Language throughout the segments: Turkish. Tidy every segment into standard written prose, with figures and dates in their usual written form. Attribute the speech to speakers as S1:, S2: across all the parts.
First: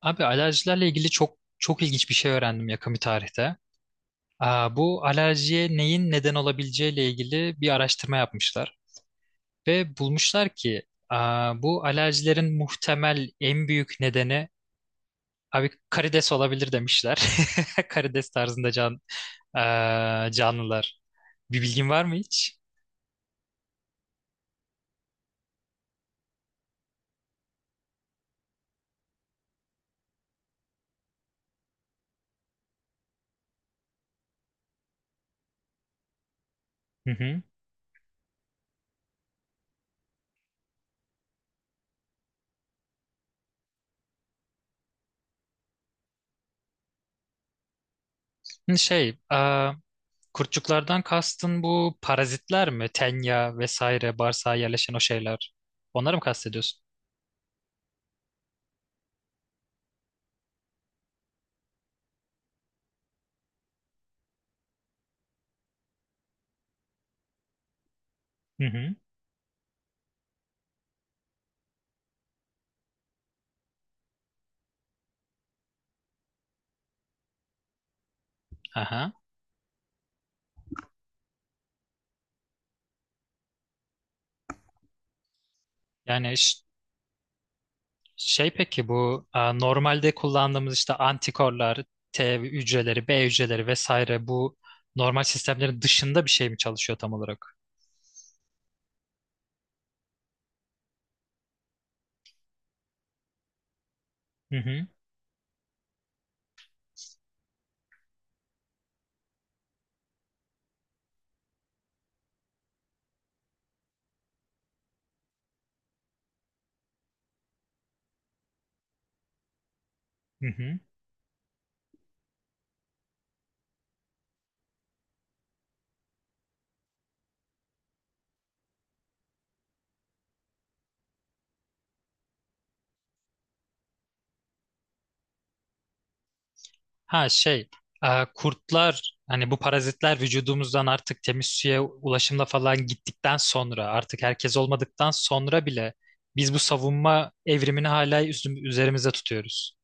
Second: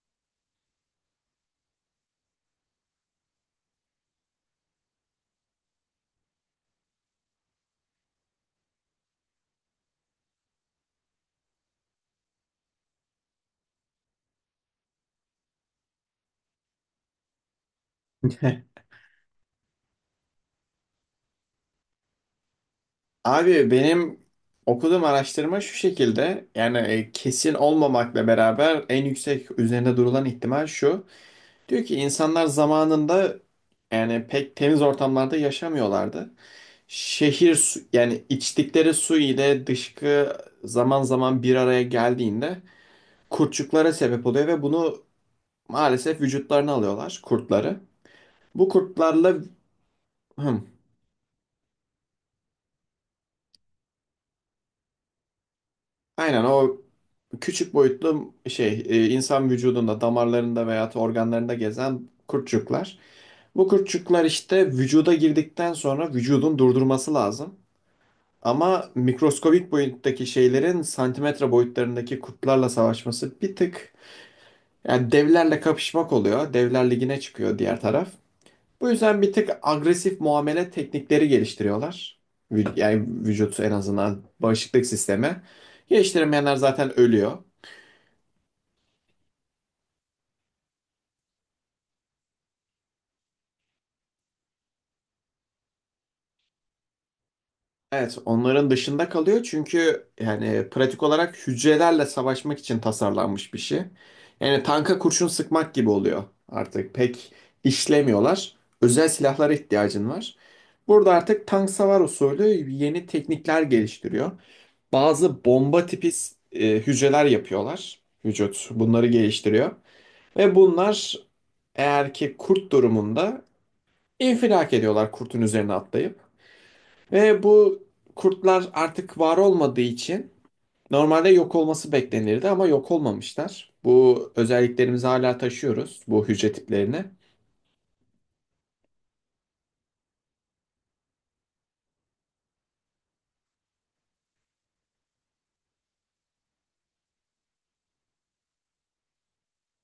S1: Abi alerjilerle ilgili çok çok ilginç bir şey öğrendim yakın bir tarihte. Bu alerjiye neyin neden olabileceğiyle ilgili bir araştırma yapmışlar ve bulmuşlar ki bu alerjilerin muhtemel en büyük nedeni abi karides olabilir demişler. Karides tarzında canlılar. Bir bilgin var mı hiç?
S2: Abi benim okuduğum araştırma şu şekilde kesin olmamakla beraber en yüksek üzerinde durulan ihtimal şu. Diyor ki insanlar zamanında yani pek temiz ortamlarda yaşamıyorlardı.
S1: Hı hı.
S2: Şehir su, yani içtikleri su ile dışkı zaman zaman bir araya geldiğinde kurtçuklara sebep oluyor ve bunu maalesef vücutlarına alıyorlar kurtları. Bu
S1: Hı, Şey,
S2: kurtlarla
S1: aa,
S2: Hım,
S1: kurtçuklardan kastın bu parazitler mi? Tenya vesaire bağırsağa yerleşen o şeyler. Onları mı
S2: aynen o
S1: kastediyorsun?
S2: küçük boyutlu insan vücudunda damarlarında veya organlarında gezen kurtçuklar. Bu kurtçuklar işte vücuda girdikten sonra vücudun durdurması lazım.
S1: Hı
S2: Ama
S1: hı.
S2: mikroskobik boyuttaki şeylerin santimetre boyutlarındaki kurtlarla savaşması bir tık yani devlerle kapışmak oluyor. Devler ligine çıkıyor diğer taraf. Bu
S1: Aha.
S2: yüzden bir tık agresif muamele teknikleri geliştiriyorlar. Yani vücut en azından bağışıklık sistemi.
S1: Yani
S2: Geliştiremeyenler zaten ölüyor.
S1: şey, peki bu normalde kullandığımız işte antikorlar, T hücreleri, B hücreleri vesaire bu normal sistemlerin dışında bir şey mi çalışıyor tam olarak?
S2: Evet, onların dışında kalıyor çünkü yani pratik olarak hücrelerle savaşmak için tasarlanmış bir şey.
S1: Hı
S2: Yani
S1: hı.
S2: tanka kurşun sıkmak gibi oluyor artık. Pek işlemiyorlar. Özel silahlara ihtiyacın var. Burada artık tank savar usulü yeni teknikler geliştiriyor. Bazı bomba tipi hücreler yapıyorlar. Vücut bunları geliştiriyor.
S1: Hı
S2: Ve
S1: hı.
S2: bunlar eğer ki kurt durumunda infilak ediyorlar kurtun üzerine atlayıp. Ve bu kurtlar artık var olmadığı için normalde yok olması beklenirdi ama yok olmamışlar. Bu özelliklerimizi hala taşıyoruz bu hücre tiplerini.
S1: Ha şey e, kurtlar hani bu parazitler vücudumuzdan artık temiz suya ulaşımla falan gittikten sonra artık herkes olmadıktan sonra bile biz bu savunma evrimini hala üzerimizde tutuyoruz.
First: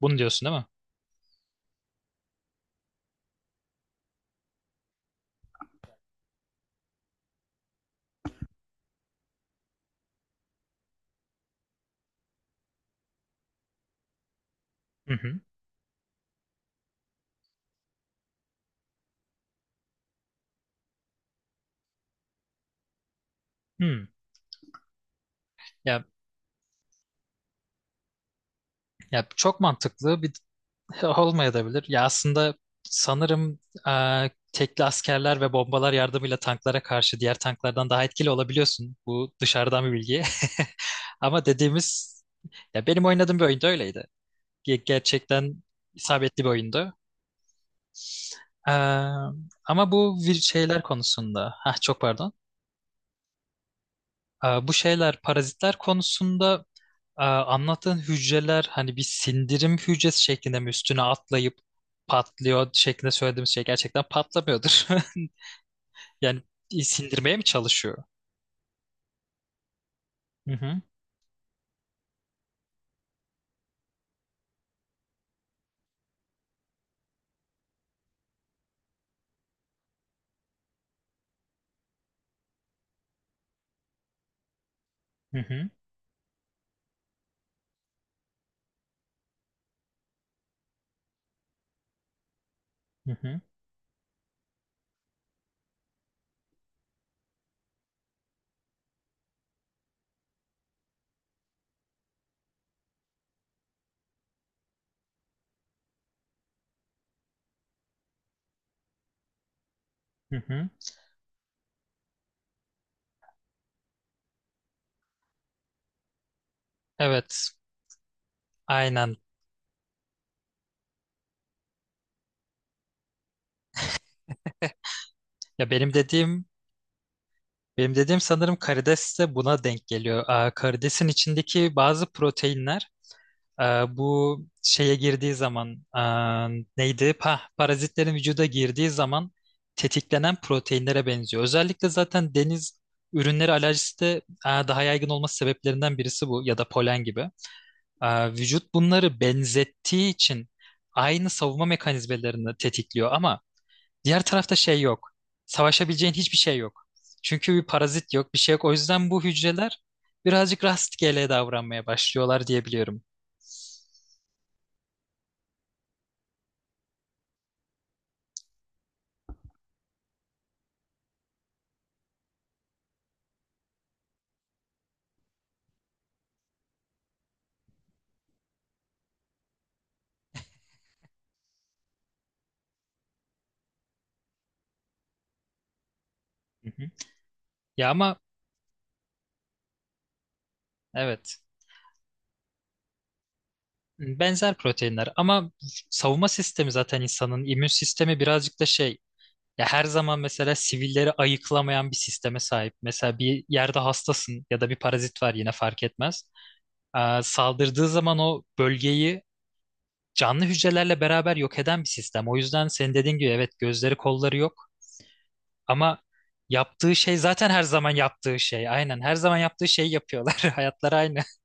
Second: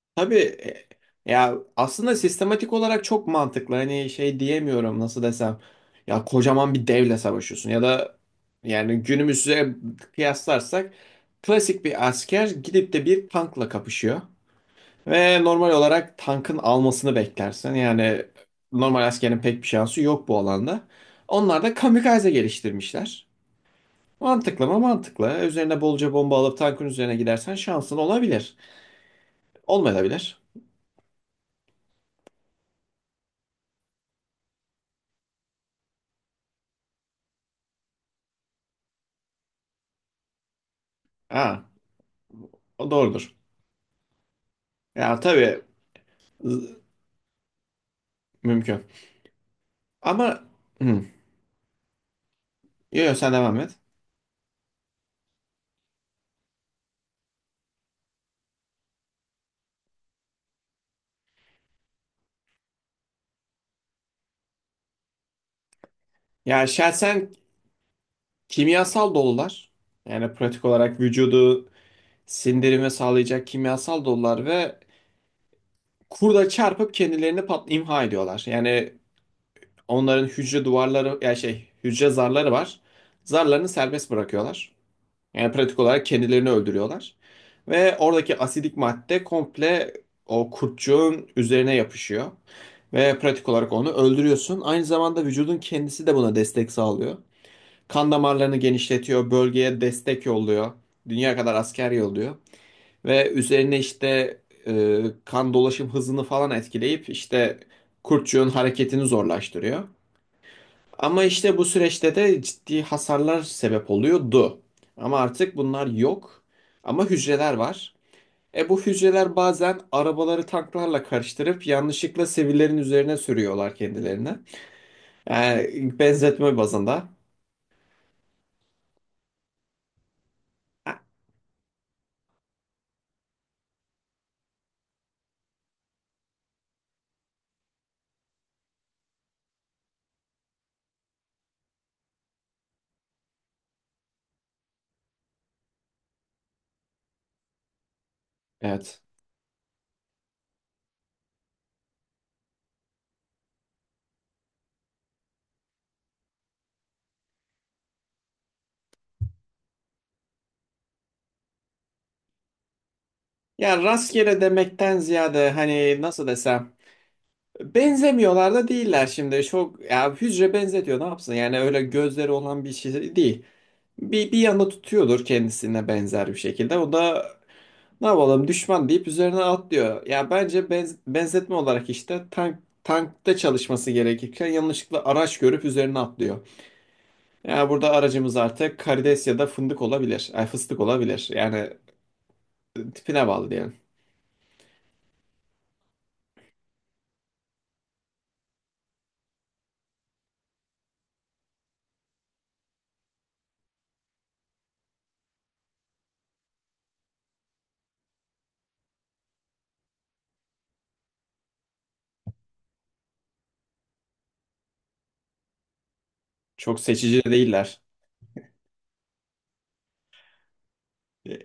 S1: Bunu
S2: Tabii
S1: diyorsun değil mi?
S2: e, ya aslında sistematik olarak çok mantıklı. Hani şey diyemiyorum nasıl desem. Ya kocaman bir devle savaşıyorsun ya da yani günümüze kıyaslarsak klasik bir asker gidip de bir tankla kapışıyor.
S1: Hı hı.
S2: Ve normal olarak tankın almasını beklersin. Yani normal askerin pek bir şansı yok bu alanda. Onlar da kamikaze geliştirmişler.
S1: Hı.
S2: Mantıklı mı? Mantıklı. Üzerine
S1: Ya,
S2: bolca bomba alıp tankın üzerine gidersen şansın olabilir.
S1: ya çok mantıklı.
S2: Olmayabilir.
S1: Olmayabilir. Ya aslında sanırım tekli askerler ve bombalar yardımıyla tanklara karşı diğer tanklardan daha etkili olabiliyorsun. Bu dışarıdan bir bilgi. Ama
S2: Ha,
S1: dediğimiz, ya
S2: o
S1: benim
S2: doğrudur.
S1: oynadığım bir oyunda öyleydi.
S2: Ya tabii
S1: Gerçekten isabetli bir
S2: z-
S1: oyundu. Eee,
S2: mümkün.
S1: Ama bu
S2: Ama
S1: şeyler
S2: hı,
S1: konusunda, ha, çok pardon.
S2: sen devam et.
S1: Bu şeyler, parazitler konusunda. Anlattığın hücreler hani bir sindirim hücresi şeklinde mi üstüne atlayıp patlıyor şeklinde söylediğimiz şey gerçekten patlamıyordur. Yani
S2: Ya şahsen
S1: sindirmeye mi çalışıyor?
S2: kimyasal dolular. Yani
S1: Hı
S2: pratik
S1: hı,
S2: olarak vücudu sindirime sağlayacak kimyasal dolular ve kurda çarpıp kendilerini pat imha ediyorlar. Yani onların hücre duvarları ya şey hücre zarları var. Zarlarını serbest bırakıyorlar.
S1: hı
S2: Yani
S1: hı,
S2: pratik olarak kendilerini öldürüyorlar. Ve oradaki asidik madde komple o kurtçuğun üzerine yapışıyor.
S1: hı
S2: Ve
S1: hı,
S2: pratik olarak onu öldürüyorsun. Aynı zamanda vücudun kendisi de buna destek sağlıyor. Kan damarlarını genişletiyor, bölgeye destek yolluyor. Dünya kadar asker yolluyor. Ve üzerine işte kan dolaşım hızını falan etkileyip işte kurtçuğun hareketini zorlaştırıyor.
S1: hı hı.
S2: Ama işte bu süreçte de ciddi hasarlar sebep oluyordu. Ama artık bunlar yok. Ama
S1: Evet,
S2: hücreler var. E bu
S1: aynen.
S2: hücreler bazen arabaları tanklarla karıştırıp yanlışlıkla sivillerin üzerine sürüyorlar kendilerine.
S1: Ya benim
S2: Yani
S1: dediğim
S2: benzetme bazında.
S1: benim dediğim sanırım karides de buna denk geliyor. Karidesin içindeki bazı proteinler, Ee, bu şeye girdiği zaman neydi? Parazitlerin vücuda girdiği zaman tetiklenen proteinlere benziyor. Özellikle zaten deniz ürünleri alerjisi de daha yaygın olması sebeplerinden birisi bu, ya da polen gibi. Vücut
S2: Evet.
S1: bunları benzettiği için aynı savunma mekanizmalarını tetikliyor, ama diğer tarafta şey yok. Savaşabileceğin hiçbir şey yok. Çünkü bir parazit yok, bir şey yok. O yüzden bu hücreler birazcık rastgele davranmaya başlıyorlar diyebiliyorum.
S2: Ya rastgele demekten ziyade hani nasıl desem. Benzemiyorlar da değiller şimdi. Çok ya hücre benzetiyor ne yapsın? Yani öyle gözleri olan bir şey değil. Bir yana tutuyordur kendisine benzer bir şekilde. O da ne yapalım düşman deyip üzerine atlıyor. Ya bence benzetme olarak işte tank tankta çalışması gerekirken yanlışlıkla araç görüp üzerine atlıyor.
S1: Hı hı.
S2: Ya burada
S1: Ya ama
S2: aracımız artık karides ya da fındık olabilir. Ay fıstık olabilir.
S1: evet,
S2: Yani tipine bağlı diyelim.
S1: benzer proteinler, ama savunma sistemi, zaten insanın immün sistemi birazcık da şey, ya her zaman mesela sivilleri ayıklamayan bir sisteme sahip. Mesela bir yerde hastasın ya da bir parazit var, yine fark etmez. Saldırdığı zaman o bölgeyi canlı hücrelerle beraber yok eden bir sistem. O yüzden senin dediğin gibi, evet, gözleri kolları yok, ama
S2: Çok
S1: yaptığı şey
S2: seçici
S1: zaten her
S2: değiller.
S1: zaman yaptığı şey. Aynen, her zaman yaptığı şeyi yapıyorlar. Hayatları aynı.
S2: E,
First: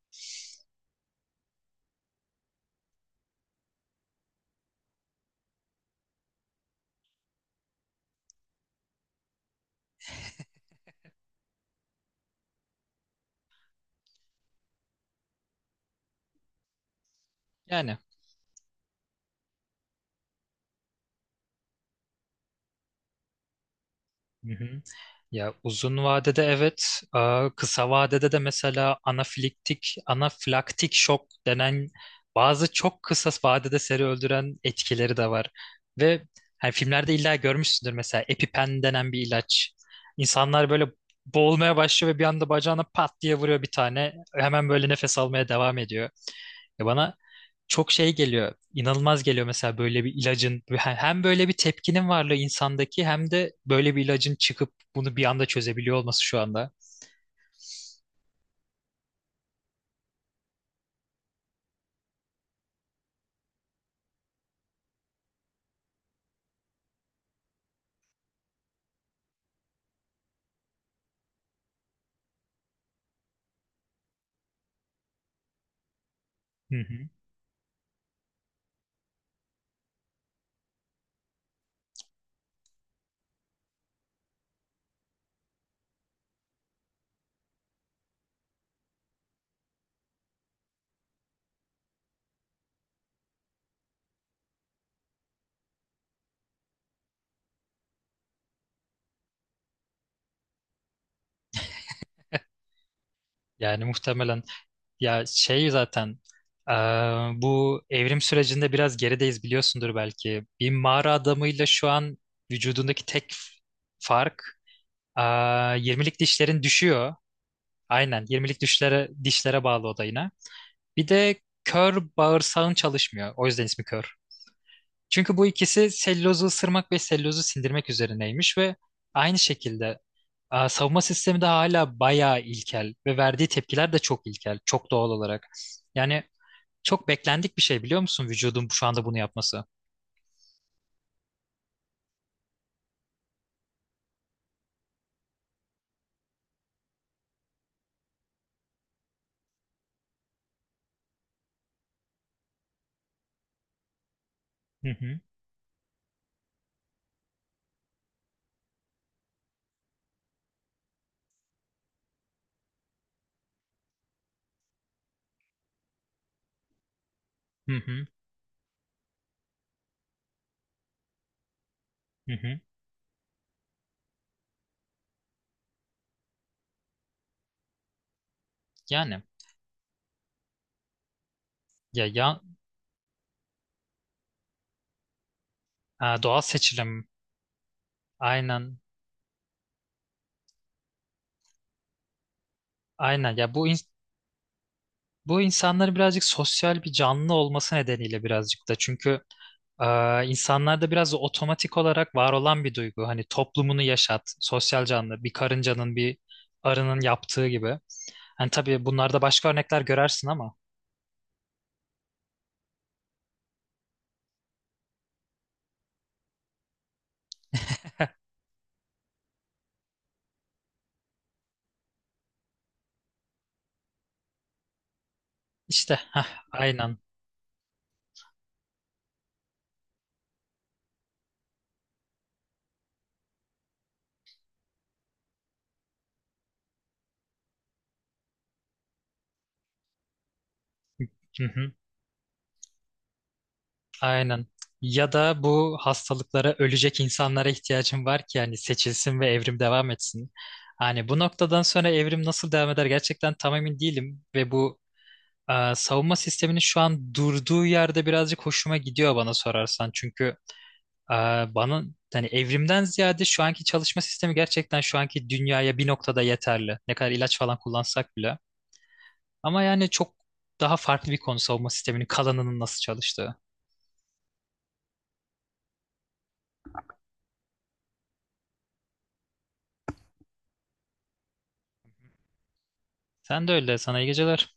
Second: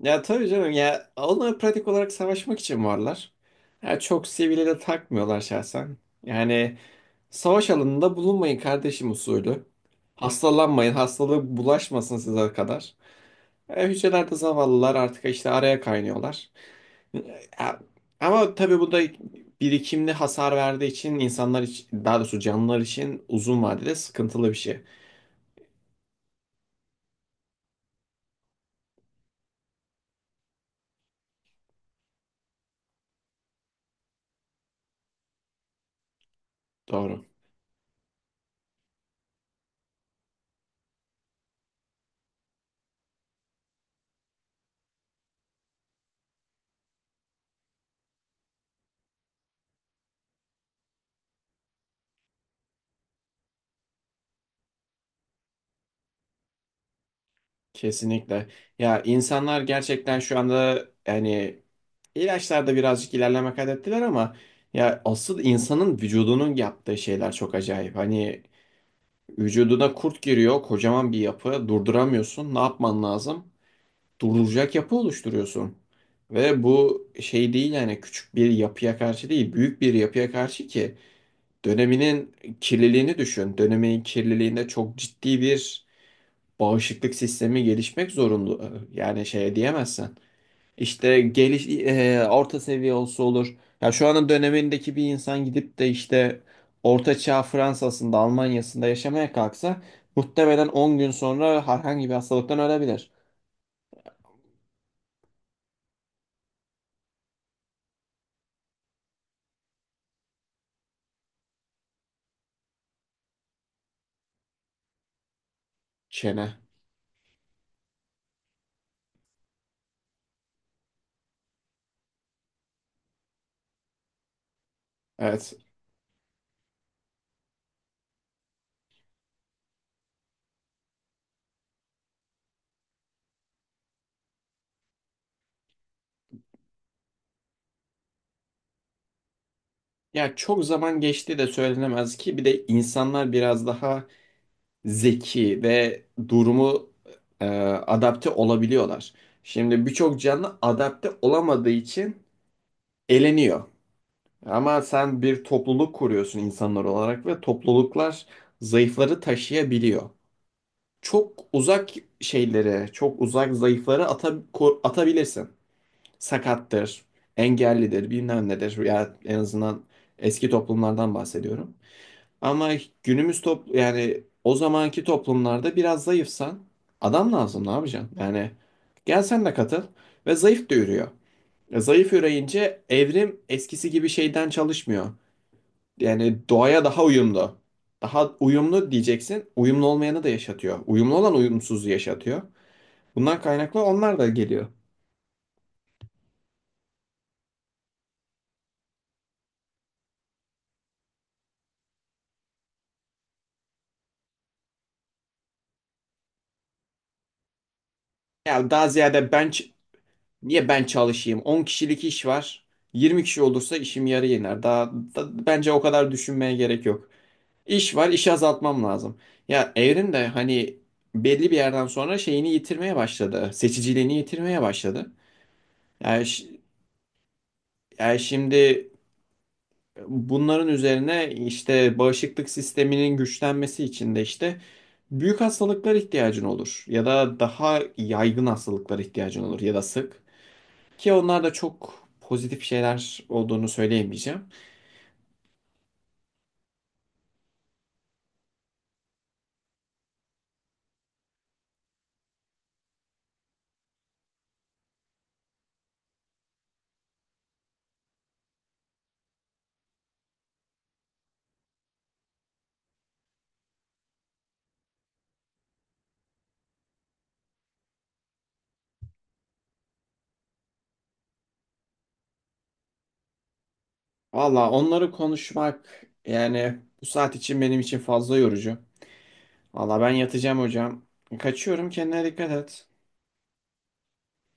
S2: ya tabii canım ya onlar pratik olarak savaşmak için varlar. Ya çok sivile de takmıyorlar şahsen. Yani savaş alanında bulunmayın kardeşim usulü. Hastalanmayın, hastalığı bulaşmasın size kadar. E, hücrelerde zavallılar artık işte araya kaynıyorlar. E,
S1: Yani.
S2: ama tabii bu da birikimli hasar verdiği için insanlar için, daha doğrusu canlılar için uzun vadede sıkıntılı
S1: Hı
S2: bir şey.
S1: hı. Ya uzun vadede evet, kısa vadede de mesela anafilaktik şok denen bazı çok kısa vadede seri öldüren etkileri de var. Ve hani filmlerde
S2: Doğru.
S1: illa görmüşsündür, mesela EpiPen denen bir ilaç. İnsanlar böyle boğulmaya başlıyor ve bir anda bacağına pat diye vuruyor bir tane. Hemen böyle nefes almaya devam ediyor. Ya bana çok şey geliyor, inanılmaz geliyor mesela böyle bir ilacın, hem böyle bir tepkinin varlığı insandaki, hem de böyle bir ilacın çıkıp bunu bir anda çözebiliyor olması şu anda.
S2: Kesinlikle. Ya insanlar gerçekten şu anda yani ilaçlarda birazcık ilerleme kaydettiler ama ya asıl insanın vücudunun yaptığı şeyler çok acayip. Hani vücuduna kurt giriyor, kocaman bir yapı, durduramıyorsun. Ne yapman lazım? Durduracak yapı oluşturuyorsun. Ve
S1: Hı
S2: bu
S1: hı.
S2: şey değil yani küçük bir yapıya karşı değil, büyük bir yapıya karşı ki döneminin kirliliğini düşün. Dönemin kirliliğinde çok ciddi bir bağışıklık sistemi gelişmek zorunda. Yani şey diyemezsen. İşte orta seviye olsa olur. Ya şu anın dönemindeki bir insan gidip de işte Orta Çağ Fransa'sında, Almanya'sında yaşamaya kalksa muhtemelen 10 gün sonra herhangi bir hastalıktan ölebilir.
S1: Yani
S2: Tamam.
S1: muhtemelen, ya şey, zaten, bu evrim sürecinde biraz gerideyiz, biliyorsundur belki. Bir mağara adamıyla şu an vücudundaki tek fark, eee 20'lik
S2: Çene.
S1: dişlerin düşüyor. Aynen, 20'lik dişlere bağlı o da yine. Bir de kör bağırsağın çalışmıyor. O yüzden ismi kör. Çünkü bu
S2: Evet.
S1: ikisi sellozu ısırmak ve sellozu sindirmek üzerineymiş ve aynı şekilde, savunma sistemi de hala bayağı ilkel ve verdiği tepkiler de çok ilkel, çok doğal olarak. Yani çok beklendik bir şey, biliyor musun, vücudun şu anda bunu yapması?
S2: Ya çok zaman geçti de söylenemez ki bir de insanlar biraz daha zeki ve durumu adapte olabiliyorlar. Şimdi birçok canlı adapte olamadığı için eleniyor. Ama
S1: Hı hı,
S2: sen bir topluluk kuruyorsun insanlar olarak ve topluluklar zayıfları taşıyabiliyor. Çok uzak şeyleri, çok uzak zayıfları atabilirsin. Sakattır,
S1: hı hı,
S2: engellidir, bilmem nedir. Ya en azından eski toplumlardan bahsediyorum.
S1: hı hı.
S2: Ama günümüz top yani o zamanki toplumlarda biraz zayıfsan adam lazım ne yapacaksın? Yani
S1: Yani
S2: gel sen de katıl ve zayıf da yürüyor. E,
S1: ya,
S2: zayıf
S1: ya,
S2: yürüyünce evrim eskisi gibi şeyden çalışmıyor.
S1: doğal
S2: Yani doğaya daha
S1: seçilim,
S2: uyumlu. Daha
S1: aynen,
S2: uyumlu diyeceksin. Uyumlu olmayanı da yaşatıyor. Uyumlu olan uyumsuzu yaşatıyor.
S1: aynen,
S2: Bundan
S1: ya bu
S2: kaynaklı onlar da geliyor.
S1: Bu insanların birazcık sosyal bir canlı olması nedeniyle, birazcık da çünkü, e, insanlarda biraz da otomatik olarak var olan bir duygu. Hani toplumunu yaşat, sosyal canlı, bir karıncanın, bir arının yaptığı gibi. Hani
S2: Ya
S1: tabii
S2: daha
S1: bunlarda
S2: ziyade
S1: başka örnekler görersin, ama
S2: niye ben çalışayım? 10 kişilik iş var. 20 kişi olursa işim yarı iner. Bence o kadar düşünmeye gerek yok. İş var, işi azaltmam lazım. Ya evrim de hani belli bir yerden sonra şeyini yitirmeye başladı. Seçiciliğini yitirmeye başladı.
S1: işte,
S2: Yani, ş-
S1: aynen.
S2: yani şimdi bunların üzerine işte bağışıklık sisteminin güçlenmesi için de işte büyük hastalıklar ihtiyacın olur ya da daha yaygın hastalıklar ihtiyacın olur ya da sık ki onlar
S1: Hı
S2: da
S1: hı,
S2: çok pozitif şeyler olduğunu söyleyemeyeceğim.
S1: aynen. Ya da bu hastalıklara ölecek insanlara ihtiyacım var ki hani seçilsin ve evrim devam etsin. Hani bu noktadan sonra evrim nasıl devam eder gerçekten tam emin değilim, ve bu, savunma sisteminin şu an durduğu yerde birazcık hoşuma gidiyor bana sorarsan. Çünkü, e, bana, hani evrimden ziyade şu anki çalışma sistemi gerçekten şu anki dünyaya bir noktada yeterli. Ne kadar ilaç falan kullansak bile. Ama yani çok daha farklı bir konu savunma sisteminin kalanının nasıl çalıştığı.
S2: Valla onları konuşmak yani bu saat için benim için fazla yorucu. Valla ben yatacağım hocam. Kaçıyorum, kendine dikkat et.
S1: Sen de öyle. Sana iyi geceler.